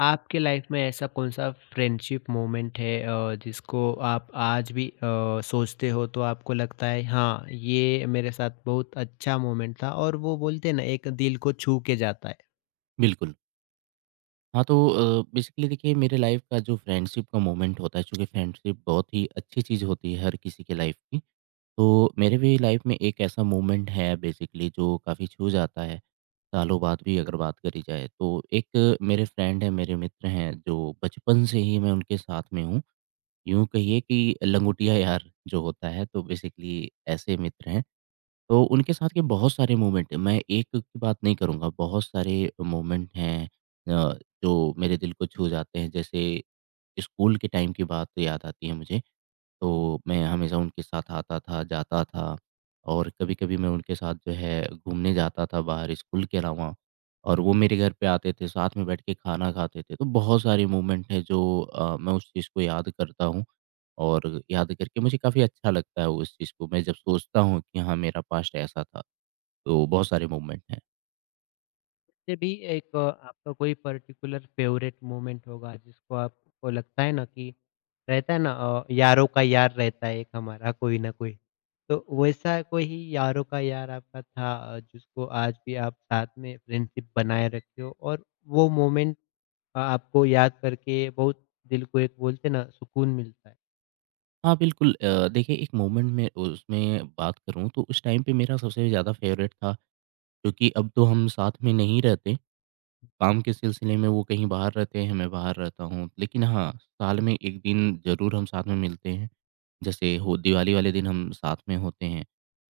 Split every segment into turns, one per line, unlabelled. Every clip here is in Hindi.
आपके लाइफ में ऐसा कौन-सा फ्रेंडशिप मोमेंट है जिसको आप आज भी सोचते हो तो आपको लगता है हाँ, ये मेरे साथ बहुत अच्छा मोमेंट था और वो बोलते हैं ना एक दिल को छू के जाता है।
बिल्कुल। हाँ, तो बेसिकली देखिए मेरे लाइफ़ का जो फ्रेंडशिप का मोमेंट होता है, चूँकि फ्रेंडशिप बहुत ही अच्छी चीज़ होती है हर किसी के लाइफ़ की, तो मेरे भी लाइफ़ में एक ऐसा मोमेंट है बेसिकली जो काफ़ी छू जाता है, सालों बाद भी अगर बात करी जाए। तो एक मेरे फ्रेंड हैं, मेरे मित्र हैं जो बचपन से ही मैं उनके साथ में हूँ। यूँ कहिए कि लंगोटिया यार जो होता है, तो बेसिकली ऐसे मित्र हैं। तो उनके साथ के बहुत सारे मोमेंट हैं, मैं एक की बात नहीं करूँगा, बहुत सारे मोमेंट हैं अ, जो मेरे दिल को छू जाते हैं। जैसे स्कूल के टाइम की बात याद आती है मुझे तो मैं हमेशा उनके साथ आता था, जाता था और कभी-कभी मैं उनके साथ जो है घूमने जाता था बाहर स्कूल के अलावा और वो मेरे घर पे आते थे, साथ में बैठ के खाना खाते थे। तो बहुत सारे मोमेंट हैं जो मैं उस चीज़ को याद करता हूँ और याद करके मुझे काफ़ी अच्छा लगता है उस चीज़ को। मैं जब सोचता हूँ कि हाँ, मेरा पास्ट ऐसा था, तो बहुत सारे मोमेंट हैं।
ऐसे भी एक आपका कोई पर्टिकुलर फेवरेट मोमेंट होगा जिसको आपको लगता है ना कि रहता है ना यारों का यार रहता है एक हमारा कोई ना कोई। तो वैसा कोई ही यारों का यार आपका था जिसको आज भी आप साथ में फ्रेंडशिप बनाए रखे हो और वो मोमेंट आपको याद करके बहुत दिल को एक बोलते ना सुकून मिलता है।
हाँ, बिल्कुल देखिए एक मोमेंट में उसमें बात करूँ तो उस टाइम पे मेरा सबसे ज़्यादा फ़ेवरेट था क्योंकि अब तो हम साथ में नहीं रहते। काम के सिलसिले में वो कहीं बाहर रहते हैं, मैं बाहर रहता हूँ। लेकिन हाँ, साल में 1 दिन ज़रूर हम साथ में मिलते हैं। जैसे हो दिवाली वाले दिन हम साथ में होते हैं।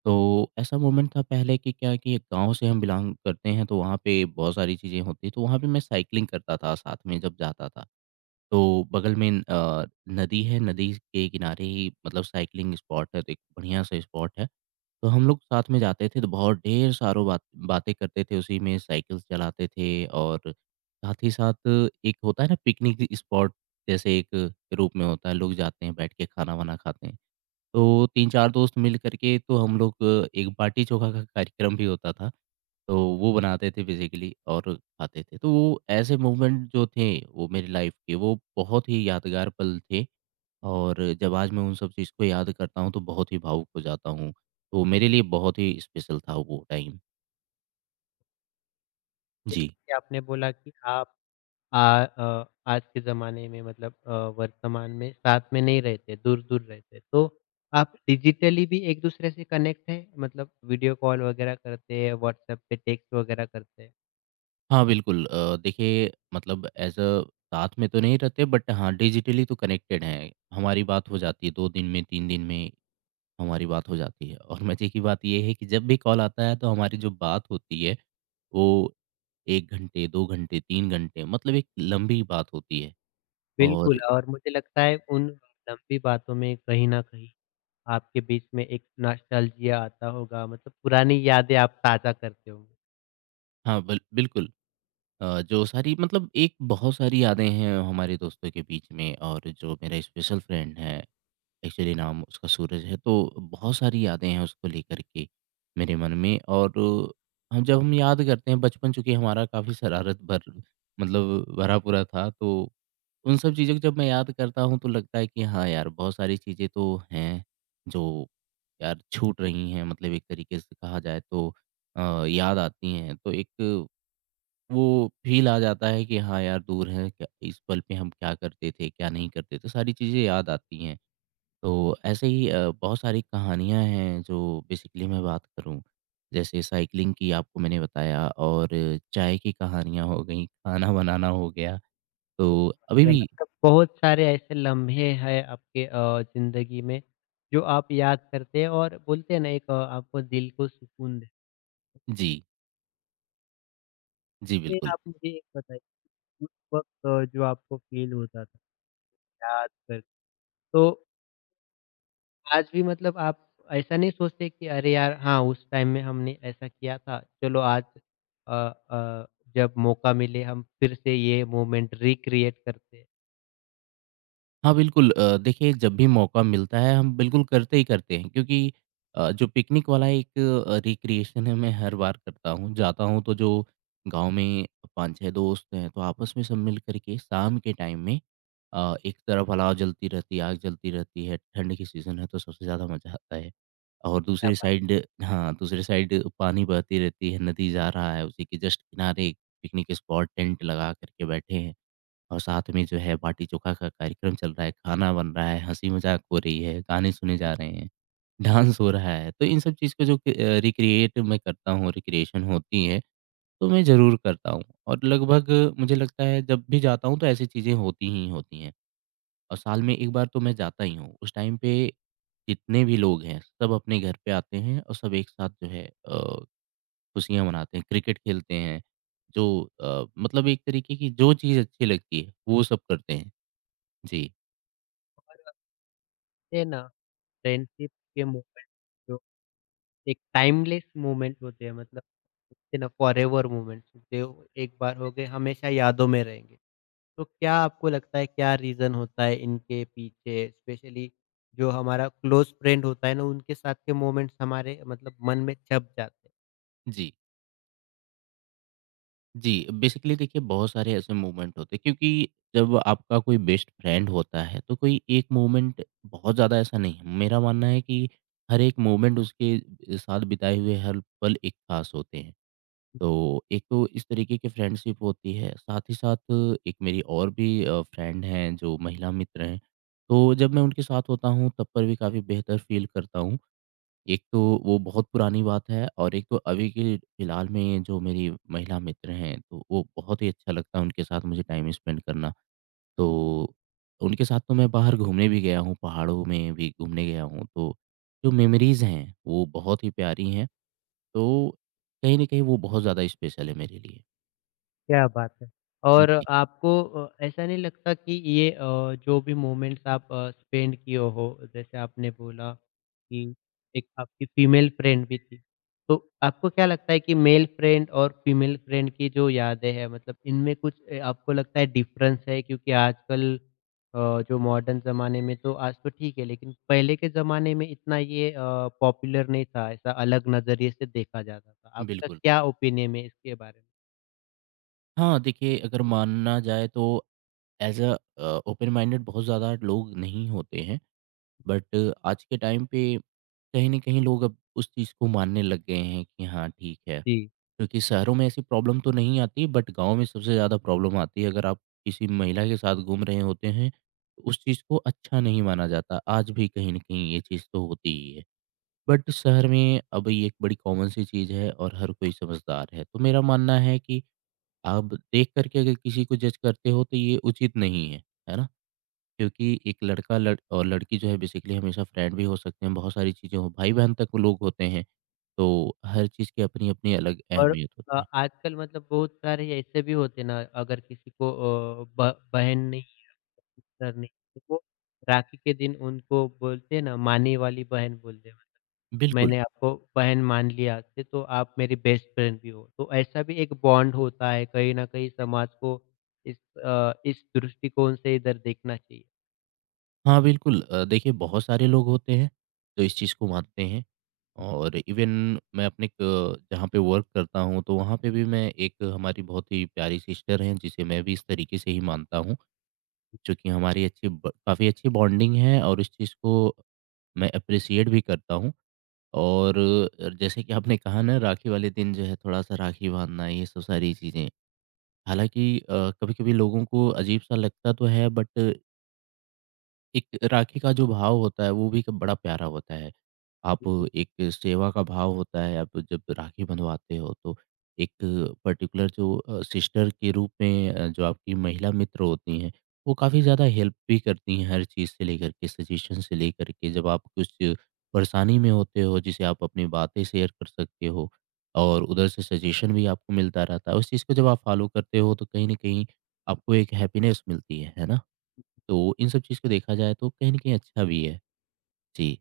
तो ऐसा मोमेंट था पहले कि क्या है कि गाँव से हम बिलॉन्ग करते हैं तो वहाँ पे बहुत सारी चीज़ें होती हैं। तो वहाँ पे मैं साइक्लिंग करता था साथ में जब जाता था। तो बगल में नदी है, नदी के किनारे ही मतलब साइक्लिंग स्पॉट है, तो एक बढ़िया-सा स्पॉट है। तो हम लोग साथ में जाते थे, तो बहुत ढेर सारों बातें करते थे उसी में, साइकिल्स चलाते थे और साथ ही साथ एक होता है ना पिकनिक स्पॉट जैसे एक रूप में होता है, लोग जाते हैं बैठ के खाना-वाना खाते हैं। तो 3-4 दोस्त मिल कर के तो हम लोग एक बाटी-चोखा का कार्यक्रम भी होता था, तो वो बनाते थे बेसिकली और खाते थे। तो वो ऐसे मूवमेंट जो थे वो मेरी लाइफ़ के वो बहुत ही यादगार पल थे। और जब आज मैं उन सब चीज़ को याद करता हूँ, तो बहुत ही भावुक हो जाता हूँ। तो मेरे लिए बहुत ही स्पेशल था वो टाइम। जी।
जैसे आपने बोला कि आप आज के ज़माने में मतलब वर्तमान में साथ में नहीं रहते, दूर-दूर रहते। तो आप डिजिटली भी एक दूसरे से कनेक्ट हैं? मतलब वीडियो कॉल वगैरह करते हैं, व्हाट्सऐप पे टेक्स्ट वगैरह करते हैं?
हाँ, बिल्कुल देखिए मतलब ऐज़ अ साथ में तो नहीं रहते बट हाँ, डिजिटली तो कनेक्टेड हैं। हमारी बात हो जाती है 2 दिन में, 3 दिन में हमारी बात हो जाती है और मज़े की बात ये है कि जब भी कॉल आता है, तो हमारी जो बात होती है, वो 1 घंटे, 2 घंटे, 3 घंटे मतलब एक लंबी बात होती है और
बिल्कुल।
इ
और मुझे लगता है उन लंबी बातों में कहीं न कहीं आपके बीच में एक नॉस्टैल्जिया आता होगा, मतलब पुरानी यादें आप ताज़ा करते होंगे।
हाँ, बिल्कुल। जो सारी मतलब एक बहुत सारी यादें हैं हमारे दोस्तों के बीच में और जो मेरा स्पेशल फ्रेंड है, एक्चुअली नाम उसका सूरज है, तो बहुत सारी यादें हैं उसको लेकर के मेरे मन में और हम जब हम याद करते हैं बचपन चूँकि हमारा काफ़ी शरारत भर मतलब भरा-पूरा था, तो उन सब चीज़ों को जब मैं याद करता हूँ, तो लगता है कि हाँ यार, बहुत सारी चीज़ें तो हैं, जो यार छूट रही हैं मतलब एक तरीके से कहा जाए तो याद आती हैं। तो एक वो फ़ील आ जाता है कि हाँ यार, दूर है क्या इस पल पे हम क्या करते थे, क्या नहीं करते थे, सारी चीज़ें याद आती हैं। तो ऐसे ही बहुत सारी कहानियाँ हैं जो बेसिकली मैं बात करूँ, जैसे साइकिलिंग की आपको मैंने बताया और चाय की कहानियाँ हो गईं, खाना बनाना हो गया, तो अभी
है,
भी
मतलब बहुत सारे ऐसे लम्हे हैं आपके ज़िंदगी में जो आप याद करते हैं और बोलते हैं ना एक आपको दिल को सुकून देते
जी, जी
हैं।
बिल्कुल।
आप मुझे एक बताइए उस वक़्त जो आपको फ़ील होता था याद कर तो आज भी मतलब आप ऐसा नहीं सोचते कि अरे यार हाँ, उस टाइम में हमने ऐसा किया था चलो आज अ अ, जब मौका मिले हम फिर से ये मोमेंट रिक्रिएट करते हैं।
हाँ, बिल्कुल देखिए जब भी मौका मिलता है हम बिल्कुल करते ही करते हैं क्योंकि जो पिकनिक वाला एक रिक्रिएशन है मैं हर बार करता हूँ। जाता हूँ तो जो गाँव में 5-6 दोस्त हैं तो आपस में सब मिल कर के शाम के टाइम में एक तरफ अलाव जलती रहती है, आग जलती रहती है, ठंड की सीज़न है तो सबसे ज़्यादा मज़ा आता है। और
क्या
दूसरी
बात
साइड हाँ, दूसरी साइड पानी बहती रहती है, नदी जा रहा है उसी के जस्ट किनारे एक पिकनिक स्पॉट टेंट लगा कर के बैठे हैं। और साथ में जो है बाटी-चोखा का कार्यक्रम चल रहा है, खाना बन रहा है, हँसी-मज़ाक हो रही है, गाने सुने जा रहे हैं, डांस हो रहा है। तो इन सब चीज़ को जो कि रिक्रिएट मैं करता हूँ, रिक्रिएशन होती है, तो मैं ज़रूर करता हूँ और लगभग मुझे लगता है जब भी जाता हूँ तो ऐसी चीज़ें होती ही होती हैं और साल में एक बार तो मैं जाता ही हूँ। उस टाइम पे जितने भी लोग हैं, सब अपने घर पे आते हैं और सब एक साथ जो है खुशियाँ मनाते हैं, क्रिकेट खेलते हैं, जो मतलब एक तरीके की जो चीज़ अच्छी लगती है, वो सब करते हैं। जी।
है ना फ्रेंडशिप के मोमेंट जो एक टाइमलेस मोमेंट होते हैं मतलब होते हैं ना फॉरएवर मोमेंट्स जो एक बार हो गए हमेशा यादों में रहेंगे। तो क्या आपको लगता है क्या रीज़न होता है इनके पीछे स्पेशली जो हमारा क्लोज़ फ्रेंड होता है ना उनके साथ के मोमेंट्स हमारे मतलब मन में छप जाते हैं?
जी, जी। बेसिकली देखिए बहुत सारे ऐसे मूवमेंट होते हैं क्योंकि जब आपका कोई बेस्ट फ्रेंड होता है तो कोई एक मूवमेंट बहुत ज़्यादा ऐसा नहीं है। मेरा मानना है कि हर एक मूवमेंट उसके साथ बिताए हुए हर पल एक ख़ास होते हैं। तो एक तो इस तरीके की फ्रेंडशिप होती है, साथ ही साथ एक मेरी और भी फ्रेंड हैं जो महिला मित्र हैं। तो जब मैं उनके साथ होता हूँ तब पर भी काफ़ी बेहतर फ़ील करता हूँ। एक तो वो बहुत पुरानी बात है और एक तो अभी के फिलहाल में जो मेरी महिला मित्र हैं, तो वो बहुत ही अच्छा लगता है उनके साथ मुझे टाइम स्पेंड करना। तो उनके साथ तो मैं बाहर घूमने भी गया हूँ, पहाड़ों में भी घूमने गया हूँ, तो जो मेमोरीज़ हैं, वो बहुत ही प्यारी हैं। तो कहीं न कहीं वो बहुत ज़्यादा स्पेशल है मेरे लिए।
क्या बात है! और
जी,
आपको ऐसा नहीं लगता कि ये जो भी मोमेंट्स आप स्पेंड किए हो, जैसे आपने बोला कि एक आपकी फीमेल फ्रेंड भी थी। तो आपको क्या लगता है कि मेल फ्रेंड और फीमेल फ्रेंड की जो यादें हैं मतलब इनमें कुछ आपको लगता है डिफरेंस है? क्योंकि आजकल जो मॉडर्न ज़माने में तो आज तो ठीक है, लेकिन पहले के ज़माने में इतना ये पॉपुलर नहीं था, ऐसा अलग नज़रिए से देखा जाता था। आपका
बिल्कुल।
क्या ओपिनियन है इसके बारे में?
हाँ, देखिए अगर माना जाए तो एज़ अ ओपन माइंडेड बहुत ज़्यादा लोग नहीं होते हैं। बट आज के टाइम पे कहीं न कहीं लोग अब उस चीज़ को मानने लग गए हैं कि हाँ, ठीक है।
जी।
क्योंकि शहरों में ऐसी प्रॉब्लम तो नहीं आती बट गाँव में सबसे ज़्यादा प्रॉब्लम आती है। अगर आप किसी महिला के साथ घूम रहे होते हैं, तो उस चीज़ को अच्छा नहीं माना जाता। आज भी कहीं न कहीं ये चीज़ तो होती ही है। बट शहर में अब ये एक बड़ी कॉमन सी चीज़ है और हर कोई समझदार है। तो मेरा मानना है कि आप देख कर के अगर किसी को जज करते हो तो ये उचित नहीं है। है ना? क्योंकि एक लड़का लड़ और लड़की जो है बेसिकली हमेशा फ्रेंड भी हो सकते हैं, बहुत सारी चीज़ें हो भाई-बहन तक लोग होते हैं, तो हर चीज़ की अपनी-अपनी अलग
और
अहमियत होती है।
आजकल मतलब बहुत सारे ऐसे भी होते ना अगर किसी को अ, ब बहन नहीं, सिस्टर नहीं, तो वो राखी के दिन उनको बोलते हैं ना मानी वाली बहन बोलते हैं।
बिल्कुल,
मैंने आपको बहन मान लिया आज से तो आप मेरी बेस्ट फ्रेंड भी हो। तो ऐसा भी एक बॉन्ड होता है कहीं न कहीं समाज को इस इस दृष्टिकोण से इधर देखना चाहिए।
हाँ बिल्कुल देखिए बहुत सारे लोग होते हैं, जो इस चीज़ को मानते हैं और इवन मैं अपने क जहाँ पे वर्क करता हूँ, तो वहाँ पे भी मैं एक हमारी बहुत ही प्यारी सिस्टर हैं, जिसे मैं भी इस तरीके से ही मानता हूँ, चूँकि हमारी अच्छी ब काफ़ी अच्छी बॉन्डिंग है और इस चीज़ को मैं एप्रिशिएट भी करता हूँ। और जैसे कि आपने कहा ना राखी वाले दिन जो है थोड़ा-सा राखी बाँधना ये सब सारी चीज़ें। हालाँकि कभी-कभी लोगों को अजीब-सा लगता तो है बट एक राखी का जो भाव होता है वो भी एक बड़ा प्यारा होता है। आप एक सेवा का भाव होता है, आप जब राखी बँधवाते हो तो एक पर्टिकुलर जो सिस्टर के रूप में जो आपकी महिला मित्र होती हैं, वो काफ़ी ज़्यादा हेल्प भी करती हैं हर चीज़ से लेकर के, सजेशन से लेकर के जब आप कुछ परेशानी में होते हो जिसे आप अपनी बातें शेयर कर सकते हो और उधर से सजेशन भी आपको मिलता रहता है। उस चीज़ को जब आप फ़ॉलो करते हो तो कहीं न कहीं आपको एक हैप्पीनेस मिलती है ना? तो इन सब चीज़ को देखा जाए तो कहीं न कहीं अच्छा भी है। जी।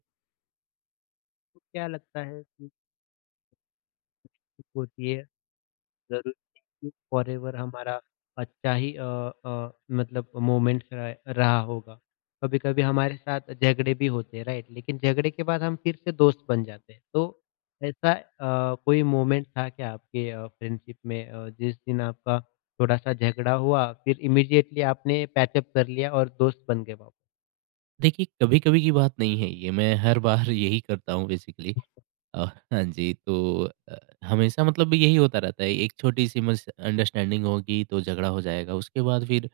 तो क्या लगता है कि ठीक होती है? ज़रूरी नहीं कि फॉरएवर हमारा अच्छा ही अ, मतलब मोमेंट रहा रहा होगा। कभी-कभी हमारे साथ झगड़े भी होते हैं, राइट? लेकिन झगड़े के बाद हम फिर से दोस्त बन जाते हैं। तो ऐसा कोई मोमेंट था क्या आपके फ्रेंडशिप में जिस दिन आपका थोड़ा-सा झगड़ा हुआ, फिर इमीडिएटली आपने पैचअप कर लिया और दोस्त बन गए वापस?
देखिए, कभी-कभी की बात नहीं है ये, मैं हर बार यही करता हूँ बेसिकली। अ, हाँ जी। तो हमेशा मतलब यही होता रहता है, एक छोटी-सी मिसअंडरस्टैंडिंग होगी तो झगड़ा हो जाएगा। उसके बाद फिर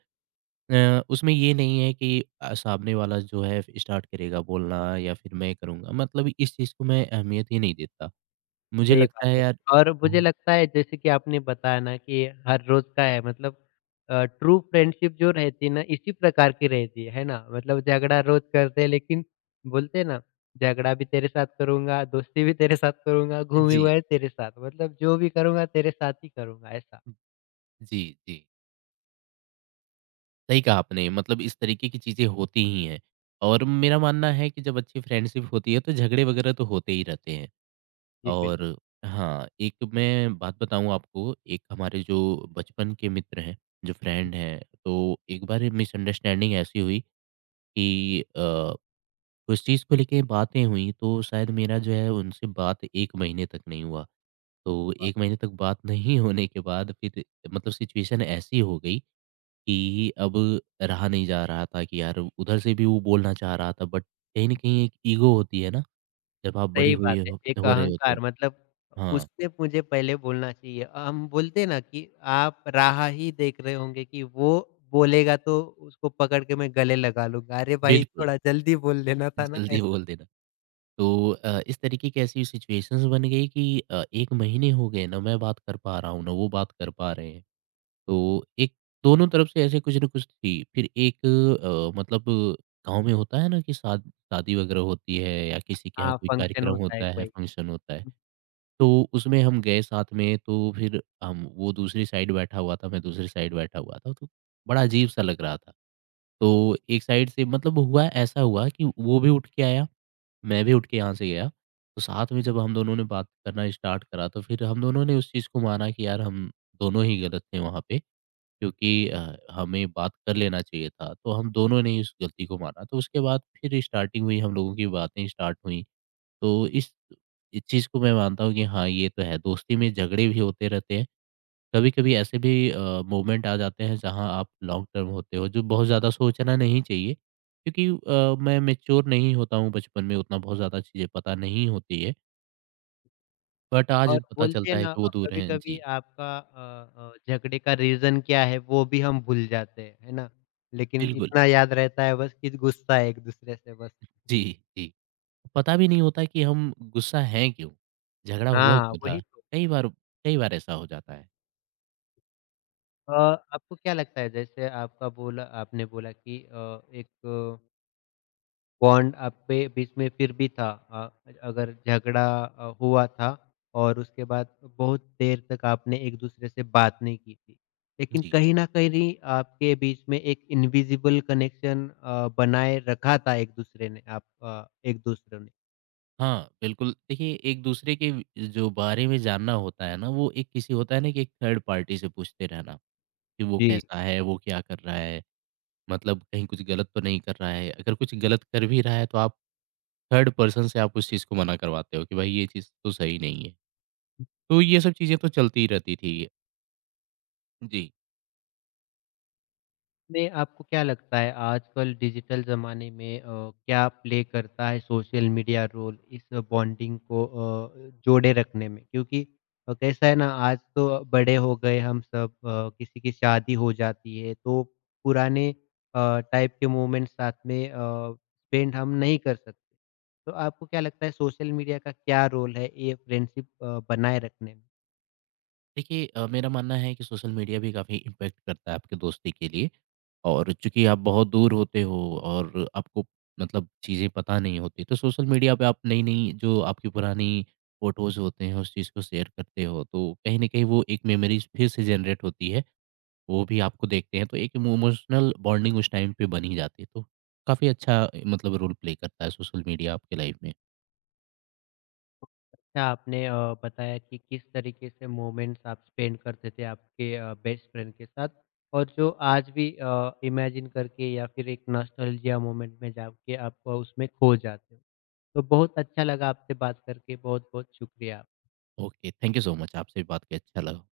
उसमें ये नहीं है कि सामने वाला जो है स्टार्ट करेगा बोलना या फिर मैं करूँगा, मतलब इस चीज़ को मैं अहमियत ही नहीं देता। मुझे
सही
लगता
बात
है
है।
यार।
और मुझे
हाँ,
लगता है जैसे कि आपने बताया ना कि हर रोज़ का है मतलब ट्रू फ्रेंडशिप जो रहती है ना इसी प्रकार की रहती है ना? मतलब झगड़ा रोज़ करते हैं लेकिन बोलते हैं ना झगड़ा भी तेरे साथ करूँगा, दोस्ती भी तेरे साथ करूँगा, घूमी
जी।
हुआ है तेरे साथ मतलब जो भी करूँगा तेरे साथ ही करूँगा ऐसा।
जी, जी। सही कहा आपने, मतलब इस तरीके की चीज़ें होती ही हैं। और मेरा मानना है कि जब अच्छी फ्रेंडशिप होती है, तो झगड़े वगैरह तो होते ही रहते हैं।
जी, बिल्कुल।
और हाँ, एक मैं बात बताऊँ आपको, एक हमारे जो बचपन के मित्र हैं, जो फ्रेंड हैं, तो एक बार मिसअंडरस्टैंडिंग ऐसी हुई कि उस चीज़ को लेके बातें हुई, तो शायद मेरा जो है उनसे बात 1 महीने तक नहीं हुआ। तो 1 महीने तक बात नहीं होने के बाद फिर मतलब सिचुएशन ऐसी हो गई कि अब रहा नहीं जा रहा था कि यार उधर से भी वो बोलना चाह रहा था बट कहीं न कहीं एक ईगो होती है ना, जब आप बड़े
सही बात
हुए
है,
हो
एक
हो रहे होते हो।
अहंकार मतलब
हाँ,
उससे मुझे पहले बोलना चाहिए। हम बोलते हैं ना कि आप राह ही देख रहे होंगे कि वो बोलेगा तो उसको पकड़ के मैं गले लगा लूँगा। अरे भाई
बिल्कुल,
थोड़ा जल्दी बोल देना था ना
जल्दी
ऐसा।
बोल देना। तो इस तरीके की ऐसी सिचुएशंस बन गई कि 1 महीने हो गए ना मैं बात कर पा रहा हूँ, ना वो बात कर पा रहे हैं। तो एक दोनों तरफ से ऐसे कुछ न कुछ थी। फिर एक मतलब गाँव में होता है ना कि शादी वगैरह होती है या किसी के यहाँ
हाँ,
कोई
फंक्शन
कार्यक्रम
होता है
होता है,
कोई।
फंक्शन होता है। तो उसमें हम गए साथ में, तो फिर हम वो दूसरी साइड बैठा हुआ था, मैं दूसरी साइड बैठा हुआ था, तो बड़ा अजीब-सा लग रहा था। तो एक साइड से मतलब हुआ ऐसा हुआ कि वो भी उठ के आया, मैं भी उठ के यहाँ से गया। तो साथ में जब हम दोनों ने बात करना स्टार्ट करा, तो फिर हम दोनों ने उस चीज़ को माना कि यार हम दोनों ही गलत थे वहाँ पे क्योंकि हमें बात कर लेना चाहिए था। तो हम दोनों ने ही उस गलती को माना। तो उसके बाद फिर स्टार्टिंग हुई, हम लोगों की बातें स्टार्ट हुई। तो इस चीज़ को मैं मानता हूँ कि हाँ, ये तो है। दोस्ती में झगड़े भी होते रहते हैं। कभी-कभी ऐसे भी मोमेंट आ जाते हैं जहाँ आप लॉन्ग टर्म होते हो, जो बहुत ज़्यादा सोचना नहीं चाहिए क्योंकि मैं मैच्योर नहीं होता हूँ बचपन में, उतना बहुत ज़्यादा चीज़ें पता नहीं होती है। बट आज
और
पता
बोलते
चलता
हैं
है
ना
कि वो दूर हैं।
कभी-कभी
जी,
आपका झगड़े का रीज़न क्या है वो भी हम भूल जाते हैं, है ना? लेकिन
बिल्कुल।
इतना याद रहता है बस कि गुस्सा है एक-दूसरे से बस।
जी, जी। पता भी नहीं होता कि हम गुस्सा हैं क्यों? झगड़ा हुआ
हाँ,
क्यों था?
वही तो।
कई बार कई बार ऐसा हो जाता है।
अ, आपको क्या लगता है जैसे आपका बोला आपने बोला कि एक बॉन्ड आप पे बीच में फिर भी था अगर झगड़ा हुआ था और उसके बाद बहुत देर तक आपने एक दूसरे से बात नहीं की थी। लेकिन
जी।
कहीं न कहीं आपके बीच में एक इनविजिबल कनेक्शन बनाए रखा था एक दूसरे ने आप एक-दूसरे ने।
हाँ, बिल्कुल। देखिए, एक-दूसरे के जो बारे में जानना होता है ना, वो एक किसी होता है ना कि एक थर्ड पार्टी से पूछते रहना कि वो
जी।
कैसा है, वो क्या कर रहा है, मतलब कहीं कुछ गलत तो नहीं कर रहा है। अगर कुछ गलत कर भी रहा है, तो आप थर्ड पर्सन से आप उस चीज़ को मना करवाते हो कि भाई ये चीज़ तो सही नहीं है। तो ये सब चीज़ें तो चलती ही रहती थी। जी।
में आपको क्या लगता है आजकल डिजिटल ज़माने में क्या प्ले करता है सोशल मीडिया रोल इस बॉन्डिंग को जोड़े रखने में? क्योंकि कैसा है ना आज तो बड़े हो गए हम सब किसी की शादी हो जाती है तो पुराने टाइप के मोमेंट साथ में स्पेंड हम नहीं कर सकते। तो आपको क्या लगता है सोशल मीडिया का क्या रोल है ये फ्रेंडशिप बनाए रखने में?
देखिए मेरा मानना है कि सोशल मीडिया भी काफ़ी इम्पैक्ट करता है आपकी दोस्ती के लिए। और चूँकि आप बहुत दूर होते हो और आपको मतलब चीज़ें पता नहीं होती, तो सोशल मीडिया पे आप नई-नई जो आपकी पुरानी फ़ोटोज़ होते हैं, उस चीज़ को शेयर करते हो, तो कहीं न कहीं वो एक मेमोरीज़ फिर से जनरेट होती है। वो भी आपको देखते हैं, तो एक इमोशनल बॉन्डिंग उस टाइम पे बन ही जाती है। तो काफ़ी अच्छा मतलब रोल प्ले करता है सोशल मीडिया आपके लाइफ़ में।
अच्छा आपने बताया कि किस तरीके से मोमेंट्स आप स्पेंड करते थे आपके बेस्ट फ्रेंड के साथ और जो आज भी इमेजिन करके या फिर एक नॉस्टैल्जिया मोमेंट में जाके आप उसमें खो जाते हो। तो बहुत अच्छा लगा आपसे बात करके, बहुत-बहुत शुक्रिया।
Okay, thank you so much. आपसे बात करके अच्छा लगा।